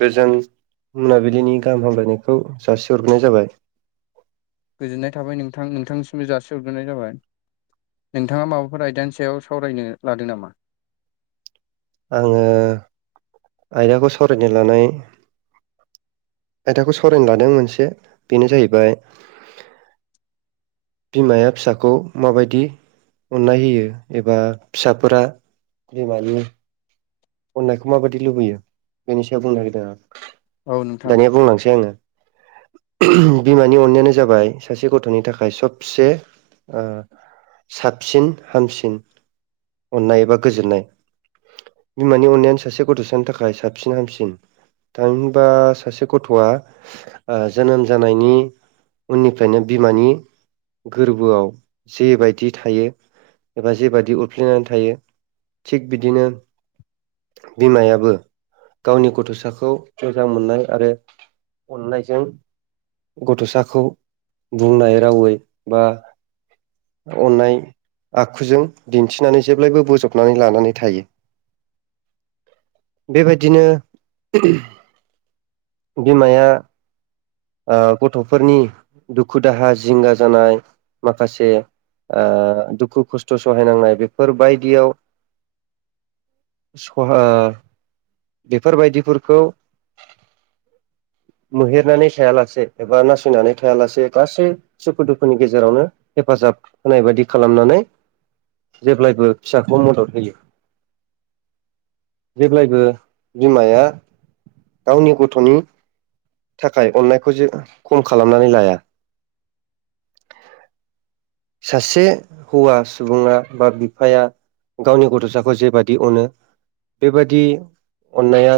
गोजोन मोनाबिलिनि गाहाम हामलायनायखौ जासिहरग्रोनाय जाबाय। आंबो जासि हरग्रोनाय जाबाय। नोंथाङा माबाफोर आयदानि सायाव सावरायनो लादों नामा? आङो आयदाखौ सावरायनो लानाय आयदाखौ सावरायनो लादों मोनसे बेनो जाहैबाय बिमाया फिसाखौ माबादि अननाय होयो एबा फिसाफोरा बिमानि अननायखौ माबादि लुबैयो बेनि सायाव बुंनो नागिरदों आं औ नोंथां दानिया बुंलांसै आङो। [inaudible] बिमानि अननायानो जाबाय सासे गथ'नि थाखाय सबसे ओ साबसिन हामसिन अननाय एबा गोजोननाय। बिमानि अननायानो सासे गथ'सानि थाखाय साबसिन हामसिन। थामहिबा सासे गथ'आ ओ जोनोम जानायनि उननिफ्रायनो बिमानि गोरबोआव जे बायदि थायो। एबा जेबायादि उरफ्लेनानै थायो थिग बिदिनो बिमायाबो गावनि गथ'साखौ मोजां मोननाय आरो अननायजों गथ'साखौ बुंनाय रावै बा अननाय आखुजों दिन्थिनानै जेब्लायबो बजबनानै लानानै थायो। बे बादिनो बिमाया ओ गथ'फोरनि दुखु दाहा जिंगा जानाय माखासे ओ दुखु खस्थ' सहायनांनाय बेफोर बायदियाव [inaudible] सहा बेफोर बायदिफोरखौ मोहेरनानै थाया लासे एबा नासयनानै थाया लासे गासै सुखु दुखुनि गेजेरावनो हेफाजाब होनाय बायदि बिदि खालामनानै जेब्लायबो फिसाखौ मदद होयो। जेब्लायबो बिमाया गावनि गथ'नि था खाय अननायखौ जे खम खालामनानै लाया। सासे हौवा सुबुङा बा बिफाया गावनि गथ'साखौ जे बादि अनो बेबादि अननाया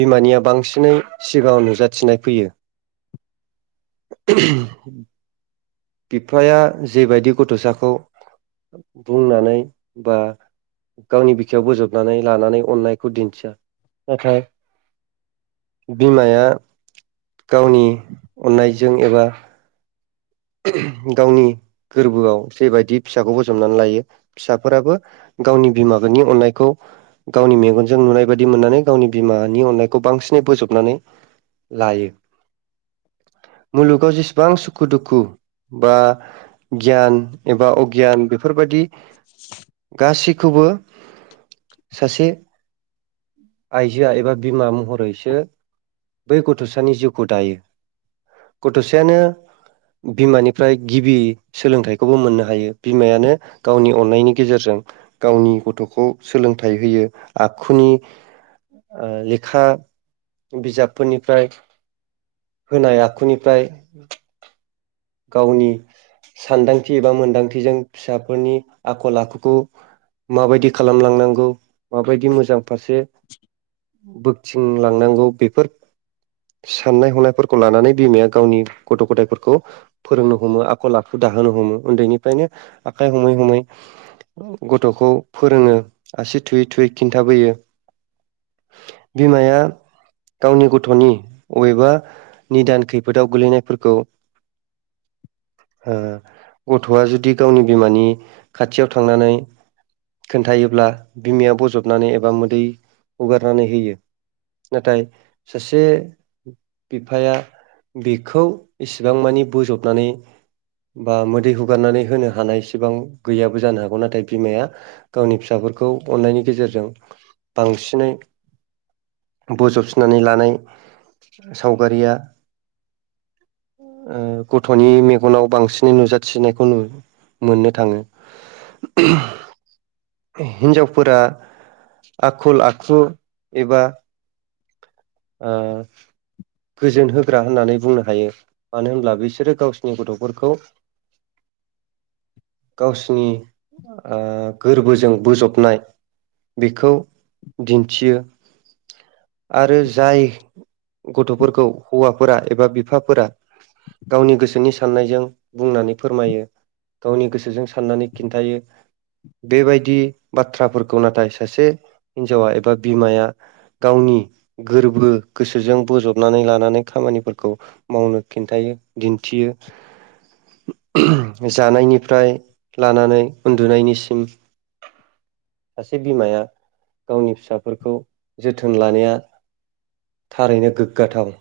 बिमानिया बांसिनै सिगाङाव नुजाथिनाय फैयो। [unintelligible] बिफाया जे बायदि गथ'साखौ बुंनानै बा गावनि बिखायाव बोजबनानै लानानै अननायखौ दिन्थिया नाथाय बिमाया गावनि अननायजों एबा गावनि गोरबोआव जे बायदि फिसाखौ बजबनानै लायो फिसाफोराबो गावनि बिमा बिानि अननायखौ गावनि मेगनजों नुनाय बायदि मोननानै गावनि बिमानि अननायखौ बांसि नै बोजबनानै लायो। मुलुगाव जेसेबां सुखु दु खु बा गियान एबा अगियान बेफोरबायदि गासैखौबो सासे आइजोआ एबा बिमा महरैसो बै गथ'सानि जिउखौ दायो गथ'सायानो बिमानिफ्राय गिबि सोलोंथाइखौबो मोननो हायो बिमायानो गावनि अन्नायनि गेजेरजों गावनि गथ'खौ सोलोंथाइ होयो आखुनि लेखा बिजाबफोरनिफ्राय होनाय आखुनिफ्राय गावनि सानदांथि एबा मोनदांथिजों फिसाफोरनि आखल आखुखौ माबायदि खालामलांनांगौ माबायदि मोजां फारसे थिनलांनांगौ बेफोर साननाय हनायफोरखौ लानानै बिमाया गावनि गथ' गथायफोरखौ फोरोंनो हमो आखल आखु दाहोनो हमो उन्दैनिफ्रायनो आखाइ हमै हमै गथ'खौ फोरोङो आसि थुयै थुयै खिन्थाबोयो बिमाया गावनि गथ'नि अबेबा निदान खैफोदाव गोलैनायफोरखौ [unintelligible] ओ गथ'आ जुदि गावनि बिमानि खाथियाव थांनानै खोन्थायोब्ला बिमाया बजबनानै एबा मोदै हुगारनानै होयो नाथाय सासे बिफाया बेखौ इसेबां मानि बोजबनानै बा मोदै हुगारनानै होनो हानाय इसिबां गैयाबो जानो हागौ नाथाय बिमाया गावनि फिसाखौ अननायनि गेजेरजों बांसिनै बजबफिनानै लानाय सावगारिया ओ [unintelligible] गथ'नि मेगनाव बांसिनै नुजाथिनायखौ नुनो मोननो थाङो । [unintelligible] हिन्जावफोरा आखल आखु एबा ओ गोजोन होग्रा होननानै बुंनो हायो मानो होनब्ला बे बिसोरो गावसिनि गथ'फोरखौ गावसिनि ओ गोरबोजों बोजबनाय बेखौ दिन्थियो आरो जाय गथ'फोरखौ हौवाफोरा एबा बिफाफोरा गावनि गोसोनि सान्नायजों बुंनानै फोरमायो। गावनि गोसोजों साननानै खिन्थायो। बेबायदि बाथ्राफोरखौ नाथाय सासे हिनजावा एबा बिमाया गावनि गोरबो गोसोजों बजबनानै लानानै खामानिफोरखौ मावनो खिन्थायो। दिन्थियो जानायनिफ्राय लानानै उन्दुनायनिसिम [unintelligible] सासे बिमाया गावनि फिसाफोरखौ जोथोन लानाया थारैनो गोग्गाथाव।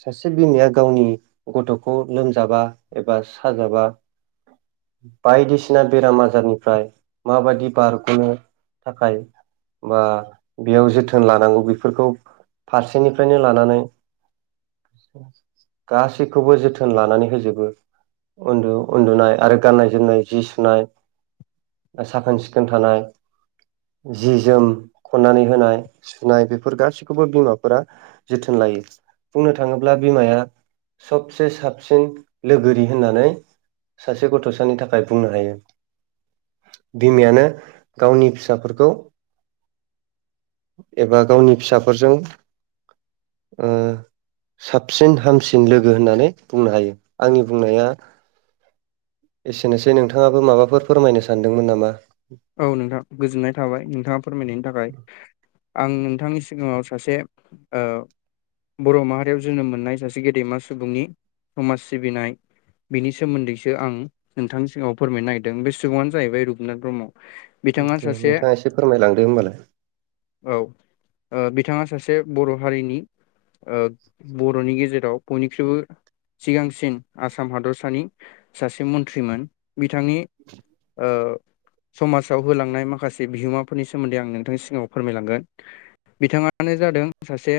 सासे बिमाया गावनि गथ'खौ लोमजाबा एबा साजाबा बायदिसिना बेराम आजारनिफ्राय माबायदि बारग'नो थाखाय बा बेयाव जोथोन लानांगौ बेफोरखौ फारसेनिफ्रायनो लानानै [unintelligible] गासैखौबो जोथोन लानानै होजोबो। उन्दु उन्दुनाय आरो गाननाय जोमनाय जि सुनाय साखोन सिखोन थानाय जि जोम खन्नानै होनाय सुनाय बेफोर गासैखौबो बिमाफोरा जोथोन लायो। बुंनो थाङोब्ला बिमाया सबसे साबसिन लोगोरि होननानै सासे गथ'सानि थाखाय बुंनो हायो। बिमायानो गावनि फिसाफोरखौ एबा गावनि फिसाफोरजों। ओ [inaudible] साबसिन हामसिन लोगो होननानै बुंनो हायो आंनि बुंनाया। एसेनोसै नोंथाङाबो माबाफोर फोरमायनो सानदोंमोन नामा? औ नोंथां गोजोननाय थाबाय नोंथांङा फोरमायनायनि थाखाय। आं नोंथांनि सिगांङाव सासे। बर माहारियाव जोनोम मोननाय सासे गेदेमा सुबुंनि समाज सिबिनाय। बिनि सोमोन्दैसो आं नोंथांनि सिगांङाव फोरमायनो नागिरदों बे सुबुंङानो जाहैबाय रुपनाथ ब्रह्म। बिथांङा दे सासे नोंथाङा एसे फोरमायलांदो होमबालाय औ। बिथांङा सासे बर हारिनि बरनि गेजेराव बयनिख्रुइबो। सिगांसिन आसाम हादरसानि सासे मन्त्रिमोन। बिथांनि ओ। समाजाव होलांनाय माखासे बिहोमाफोरनि सोमोन्दै आं नोंथांनि सिगांङाव फोरमायलांगोन। बिथांङानो जादों सासे।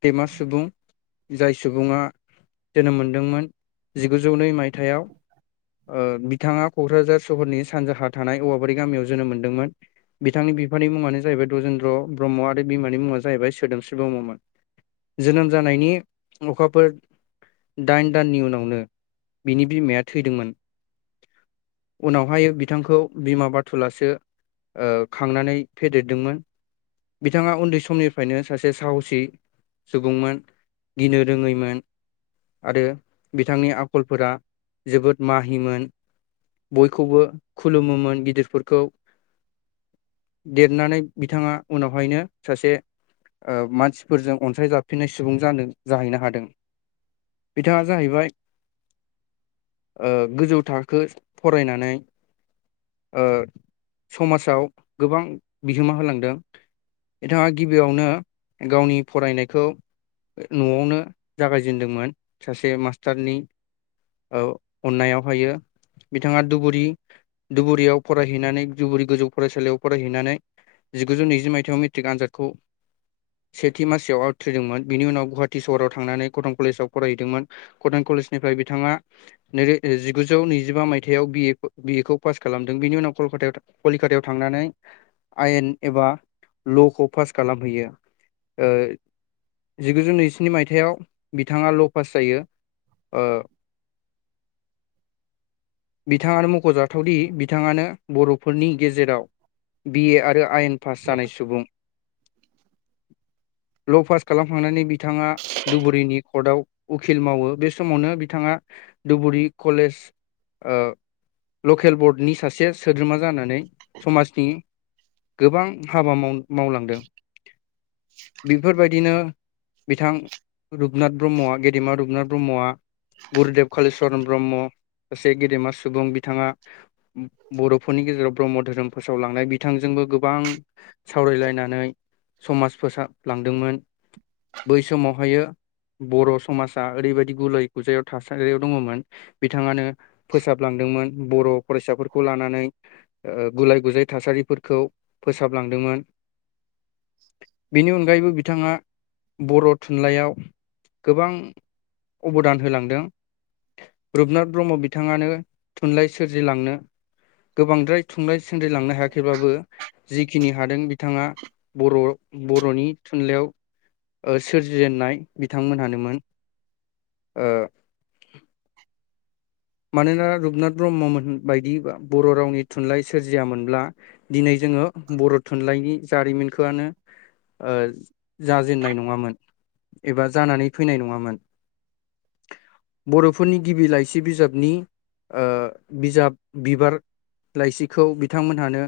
गेदेमा सुबुं। जाय सुबुंङा जोनोम मोनदोंमोन जिगुजौ नै मायथायाव। ओ बिथांङा कक्राझार सहरनि सानजाहा थानाय औवाबारि गामियाव जोनोम मोनदोंमोन बिथांनि बिफानि नि मुङानो जाहैबाय दजेन्द्र ब्रह्म आरो बिमानि मुङा जाहैबाय सोदोमस्रि ब्रह्ममोन। जोनोम जानायनि अखाफोर। दाइन दाननि उनावनो बिनि बिमाया थैदोंमोन। उनावहाय बिथांखौ बिमा बाथुलासो। ओ खांनानै फेदेरदोंमोन। बिथांङा उन्दै समनिफ्रायनो सासे साहसि। सुबुंमोन गिनो रोंङैमोन। आरो बिथांनि आखलफोरा जोबोद माहिमोन बयखौबो खुलुमोमोन गिदिरफोरखौ। देरनानै बिथांङा उनावहायनो सासे मानसिफोरजों अनसाय जाफिननाय सुबुं जादों जाहैनो हादों। बिथांङा जाहैबाय। गोजौ थाखो फरायनानै समाजाव गोबां बिहोमा होलांदों। बिथांङा गिबियावनो गावनि फरायनायखौ नआवनो जागायजेेनदोंमोन सासे मास्टारनि अन्नायाव हायो बिथाङा धुबुरि धुबुरियाव फरायहैनानै धुबुरि गोजौ फरायसालियाव फरायहैनानै जिगुजौ नैजि मायथाइाव मेट्रिक आनजादखौ सेथि मासिआव आवथ्रिदोंमोन बिनि उनाव गुवाहाटी सहराव थांनानै कटन कलेजाव फरायहैदोंमोन कटन कलेजनिफ्राय बिथांङा जिगुजौ नैजिबा मायथायाव बि ए खौ पास खालामदों बेनि उनाव कलकातायाव कलिक कलकातायाव थांनानै आयेन एबा लखौ पास खालामहैयो। ओ जिगुजौ नैजिस्नि मायथायाव। बिथाङा ल पास जायो। बिथांङानो मखजाथावदि बिथांङानो बरफोरनि। गेजेराव बि ए आरो आइेन पास जानाय सुबुं। [inaudible] ल पास खालामखांनानै बिथांङा धुबुरिनि कर्टआव उखिल मावो बे समावनो बिथांङा। धुबुरि कलेज ओ लकेल बर्डनि सासे सोद्रोमा जानानै समाजनि। गोबां हाबा माव मावलांदों। बेफोरबायदिनो बिथां रुपनाथ ब्रह्मआ गेदेमा रुपनाथ ब्रह्मआ। गुरुदेब कालिचरन ब्रह्म सासे गेदेमा सुबुं बिथाङा बर'फोरनि गेजेराव ब्रह्म धोरोम फोसावलांनाय बिथांजोंबो गोबां सावरायलायनानै समाज फोसाबलांदोंमोन। बै समावहायो बर' समाजा ओरैबायदि गुलाय गुजायायाव थासारियाव दङमोन बिथाङानो फोसाबलांदोंमोन बर' फरायसाफोरखौ लानानै गुलाय गुजाय थासारिफोरखौ फोसाबलांदोंमोन। बेनि अनगायैबो बिथाङा बर' थुनलाइयाव गोबां अबदान होलांदों। रुपनाथ ब्रह्म बिथाङानो थुनलाइ सोरजिलांनो गोबांद्राय थुनलाइ सद्रिलांनो हायाखैबाबो जिखिनि हादों बिथाङा बर' बर'नि थुनलाइयाव सोरजिजेनन्नाय बिथांमोनहानोमोन ओ मानोना रुपनाथ ब्रह्ममोन बायदि बर' रावनि थुनलाइ सोरजियामोनब्ला दिनै जों ङो बर' थुनलाइनि जारिमिनखोआनो ओ जा जेनाय नङामोन एबा जानानै फैनाय नङामोन। बर'फोरनि गिबि लाइसि बिजाब नि ओ बिजाब बिबार लाइसिखौ बिथांमोनहानो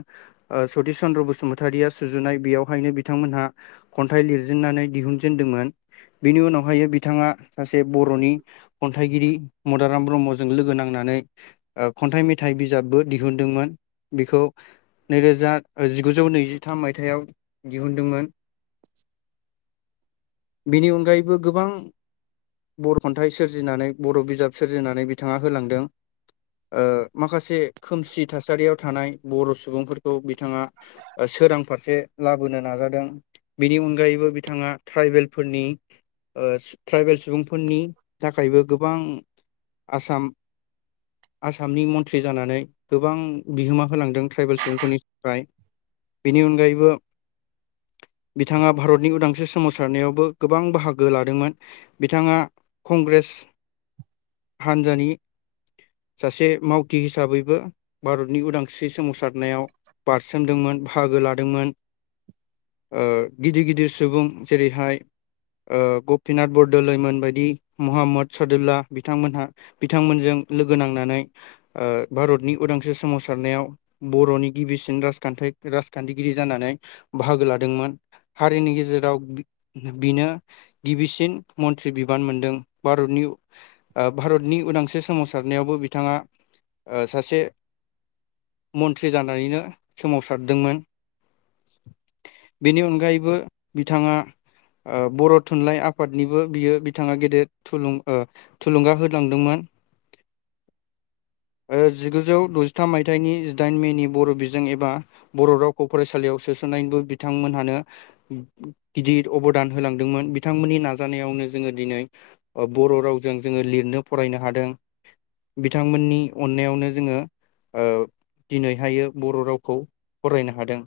सतिस चन्द्र बसुमतारिया सुजुनाय बेयावहायनो बिथांमोनहा खन्थाइ लिरजेननानै दिहुनजेनदोंमोन बिनि उनावहाय बिथाङा सासे बर'नि खन्थाइगिरि मदाराम ब्रह्मज जों लोगो नांनानै खन्थाइ मेथाइ बिजाबबो दिहुनदोंमोन ।बेखौ नैरोजा जिगुजौ नैजिथाम मायथाइयाव दिहुनदोंमोन। [inaudible] बेनि अनगायैबो गोबां बर' खन्थाइ सोरजिनानै बर' बिजाब सोरजिनानै बिथाङा होलांदों। ओ माखासे खोमसि थासारियाव थानाय बर' सुबुंफोरखौ बिथाङा ओ सोरां फारसे लाबोनो नाजादों बेनि अनगायैबो बिथाङा ट्राइबेलफोरनि ट्राइबेल सुबुंफोरनि थाखायबो गोबां आसाम आसामनि मन्थ्रि जानानै गोबां बिहोमा होलांदों ट्राइबेल सुबुंफोरनि थाखाय बेनि अनगायैबो बिथाङा भारतनि उदांस्रि सोमावसारनायावबो गोबां बाहागो लादोंमोन बिथाङा कंग्रेस हानजानि सासे मावथि हिसाबैबो भारतनि उदांस्रि सोमावसारनायाव बारसोमदोंमोन बाहागो लादोंमोन। ओ गिदिर गिदिर सुबुं जेरैहाय ओ गपिनाथ बरद'लैमोन बायदि महाममद सादुलला बिथांमोनहा बिथांमोनजों लोगो नांनानै ओ भारतनि उदांस्रि सोमावसारनायाव बर'नि गिबिसिन राजखान्थाय राजखान्थिगिरि जानानै बाहागो लादोंमोन। हारिनि गेजेराव बिनो गिबिसिन मन्त्रि बिबान मोनदों भारतनि ओ भारतनि उदांस्रि सोमावसारनायावबो बिथाङा ओ सासे मन्थ्रि जानानैनो सोमावसारदोंमोन बेनि अनगायैबो बिथाङा ओ बर' थुनलाइ आफादनिबो बियो बिथाङा गेदेर थुलुं ओ थुलुंगा होलांदोंमोन जिगुजौ द'जिथाम मायथाइनि जिदाइन मेनि बर' बिजों एबा बर' रावखौ फरायसालियाव स सोसननायनिबो बिथांमोनहानो गिदिर अबदान होलांदोंमोन बिथांमोननि नाजानायावनो जोङो दिनै बर' रावजों जोङो लिरनो फरायनो हादों बिथांमोननि अननायावनो जोङो दिनैहाय बर' रावखौ फरायनो हादों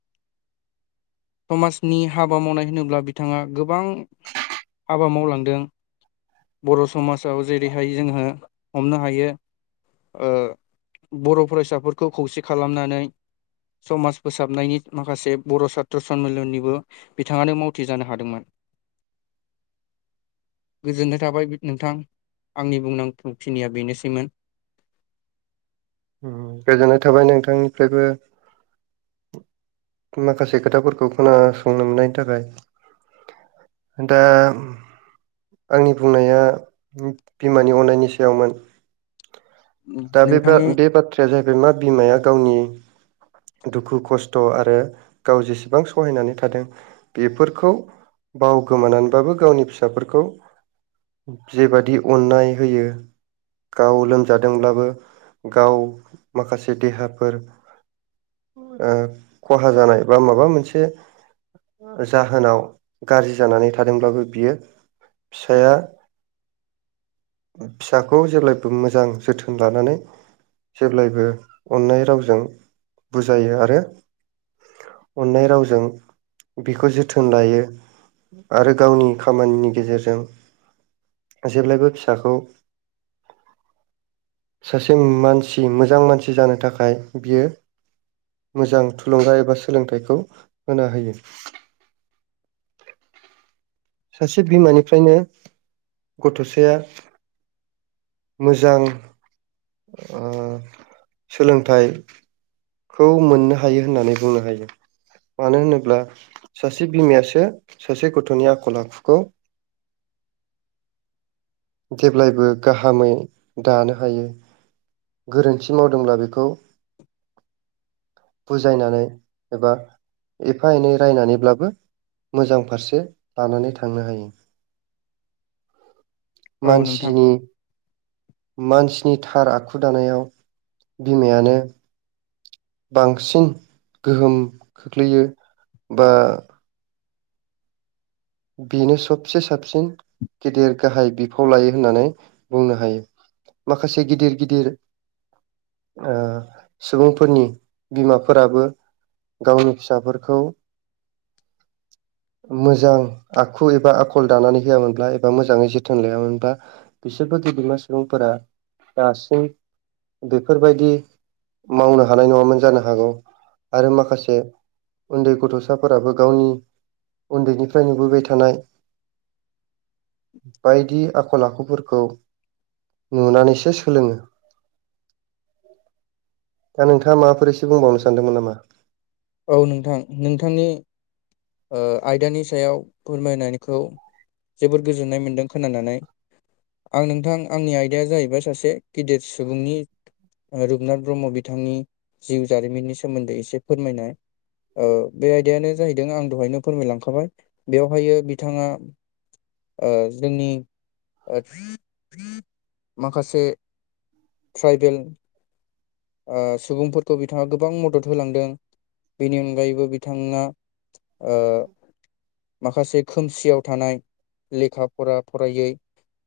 [inaudible] समाजनि हाबा मावनाय होनोब्ला बिथाङा गोबां हाबा मावलांदों बर' समाजाव जेरैहाय जोङो हमनो हायो । बर' फरायसाफोरखौ खौसे खालामनानै । समाज फोसाबनायनि माखासे बर' सात्र सनमिलननिबो बिथाङानो मावथि जानो हादोंमोन। [inaudible] गोजोन्नाय थाबाय नोंथां आंनि बुंनांगौखिनिया बेनोसैमोन । [inaudible] गोजोननाय थाबाय नोंथांनिफ्रायबो माखासे खोथाफोरखौ खोनासंनो मोननायनि थाखाय ए दा आंनि बुंनाया बिमानि अन्नायनि सायावमोन दा बे नोंथांनि बाथ्राया जाहैबाय मा बिमाया गावनि [inaudible] दुखु खस्थ' आरो गाव जेसेबां सहायनानै थादों बेफोरखौ बाव गोमानानैबाबो गावनि फिसाफोरखौ जेबादि अन्नाय होयो गाव लोमजादों जादोंब्लाबो गाव माखासे देहाफोर खहा जानाय बा माबा मोनसे जाहोनाव गाज्रि जानानै थादोंब्लाबो बियो फिसाया फिसाखौ जेबब्लाबो मोजां जोथोन लानानै जेब्लायबो अन्नाय रावजों बुजायो आरो अन्नाय रावजों बेखौ जोथोन लायो आरो गावनि खामानिनि गेजेरजों जेब्लायबो फिसाखौ सासे मानसि मोजां मानसि जानो थाखाय बियो मोजां थुलुंगा एबा सोलोंथाइखौ होना होयो [inaudible] सासे बिमानिफ्रायनो गथ'साया मोजां सोलोंथाइ खौ मोननो हायो होननानै बुंनो हायो । मानो होनोब्ला सासे बिमायासो सासे गथ'नि आखल आखुखौ [inaudible] जेब्लायबो गाहामै दानो हायो गोरोन्थि मावदोंब्ला बेखौ । बुजायनानै एबा एफा एनै रायनानैब्लाबो । मोजां फारसे लानानै थांनो हायो । [inaudible] नोंथां मानसिनि । मानसिनि थार आखु दानायाव बिमायानो । बांसिन गोहोम खोख्लैयो बा बेनो सबसे साबसिन । गेदेर गाहाय बिफाव लायो होननानै बुंनो हायो । माखासे गिदिर गिदिर । ओ सुबुंफोरनि बिमाफोराबो गावनि फिसाफोरखौ मोजां आखु एबा आखल दानानै होआमोनब्ला एबा मोजाङै जोथोन लायामोनब्ला बिसोरबो गेदेमा सुबुंफोरा दासिम बेफोरबायदि मावनो हानाय नङामोन जानो हागौ आरो माखासे उन्दै गथ'साफोराबो गावनि उन्दैनिफ्राय नुबोबाय थानाय। बायदि आखल आखुफोरखौ नुनानैसो सोलोङो। [inaudible] दा नोंथाङा माबाफोर एसे बुंबावनो सानदोंमोन नामा। औ नोंथां नोंथांनि आयदानि सायाव फोरमायनायखौ जोबोर गोजोननाय मोन्दों खोनानानै आं नोंथां आंनि आयदाया जाहैबाय सासे गिदिर सुबुंनि रुपनाथ ब्रह्म बिथांनि जिउ जारिमिननि सोमोन्दै एसे फोरमायनाय। बे आयदायानो जाहैदों आं दहायनो फोरमायलांखाबाय बेवहाय बिथाङा। जोंनि माखासे। ट्राइबेल। सुबुंफोरखौ बिथाङा गोबां मदद होलांदों। बेनि अनगायैबो बिथाङा। माखासे खोमसियाव थानाय लेखा फरा फरायै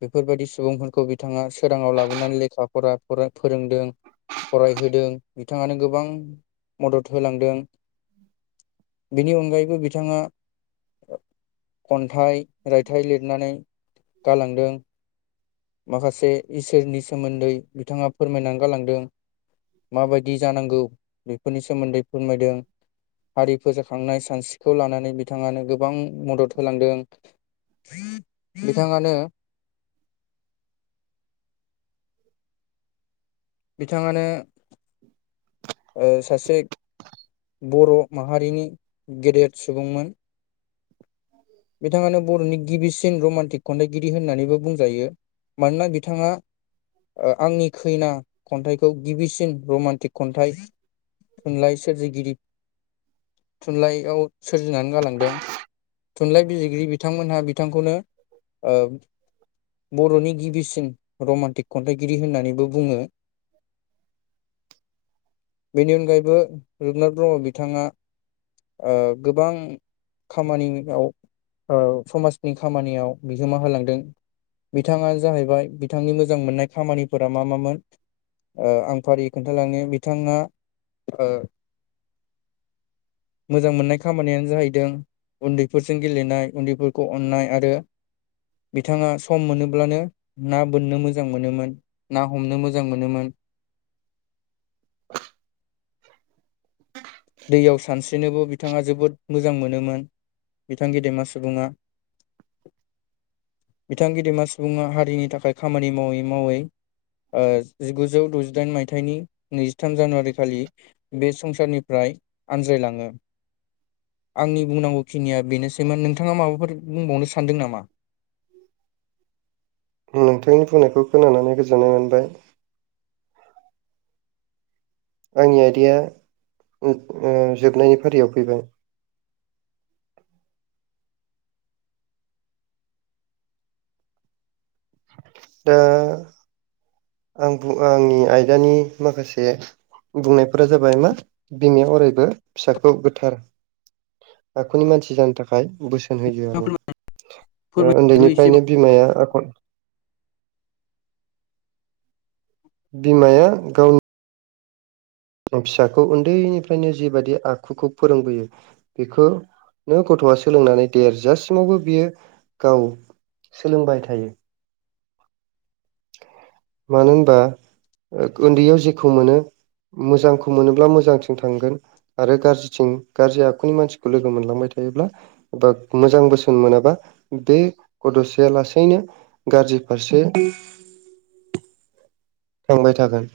बेफोर बायदि सुबुंफोरखौ बिथाङा सोराङाव लाबोनानै लेखा फरा फोरोंदों। फरायहोदों बिथाङानो गोबां मदद होलांदों। [inaudible] बिनि अनगायैबो बिथाङा खन्थाइ रायथाइ लिरनानै गालांदों। माखासे इसोरनि सोमोन्दै बिथाङा फोरमायनानै गालांदों। मा बायदि जानांगौ बेफोरनि सोमोन्दै फोरमायदों। हारि फोजाखांनाय सानस्रिखौ लानानै बिथाङानो गोबां मदर होलांदों। बिथाङानो। बिथाङानो। [inaudible] सासे बर' माहारिनि गेदेर सुबुंमोन। बिथाङानो बर'नि गिबिसिन रमान्टिक। खन्थाइगिरि होननानैबो बुंजायो मानोना बिथाङा। आंनि खैना खन्थाइखौ गिबिसिन रमान्टिक खन्थाइ। थुनलाइ सोरजिगिरि थुनलाइयाव सोरजिनानै गालांनाय। थुनलाइ बिजिरगिरि बिथांमोनहा बिथांखौनो बर'नि गिबिसिन रमान्टिक खन्थाइगिरि होननानैबो बुङो। [inaudible] बेनि अनगायैबो रुपनाथ ब्रह्म बिथाङा गोबां खामानियाव समाजनि खामानियाव बिहोमा होलांदों। बिथाङानो जाहैबाय बिथांनि मोजां मोननाय खामानिफोरा मा मामोन। आं फारियै खोन्थालाङो बिथाङा मोजां मोननाय खामानियानो जाहैदों। उन्दैफोरजों गेलेनाय उन्दैफोरखौ अननाय आरो बिथाङा सम मोनोब्लानो ना बोननो मोजां मोनोमोन ना हमनो मोजां मोनोमोन। [inaudible] [inaudible] दैयाव सानस्रिनोबो बिथाङा जोबोद मोजां मोनोमोन बिथां गेदेमा सुबुङा। बिथां गेदेमा सुबुङा हारिनि थाखाय खामानि मावै मावै जिगुजौ द'जिदाइन मायथाइनि नैजिथाम जानुवारि खालि बे संसारनि फाय आनज्राय लाङो। आंनि बुंनांगौ खिनिया बेनोसैमोन नोंथाङा माबाफोर बुंबावनो सानदों नामा। नोंथांनि बुंनायखौ खोनानानै गोजोननाय मोनबाय। आंनि आइदाया जोबनायनि फारियाव फैबाय [inaudible] दा आं बुं आंनि आयदानि माखासे बुंनायफोरा जाबाय मा बिमाया अरायबो फिसाखौ गोथार आखुनि मानसि जानो थाखाय बोसो थोन होयो आरो फोरमायदो एसेबाबो उन्दैनिफ्रायनो बिमाया आखल बिमाया गावनि फिसाखौ उन्दैनिफ्रायनो जिेबायदि आखुखौ फोरोंबोयो बेखौ नो गथ आ सोलोंनानै देरजासिमावबो बियो गाव सोलोंबाय थायो मानो होनबा उन्दैयाव जेखौ मोनो मोजांखौ मोनोब्ला मोजांथिं थांगोन आरो गाज्रिथिं गाज्रि आखुनि मानसिखौ लोगो मोनलांबाय थागोन मोजां बोसोन मोना बे गथसाया लाैनो गारजि ारसे थांबाय थागोन।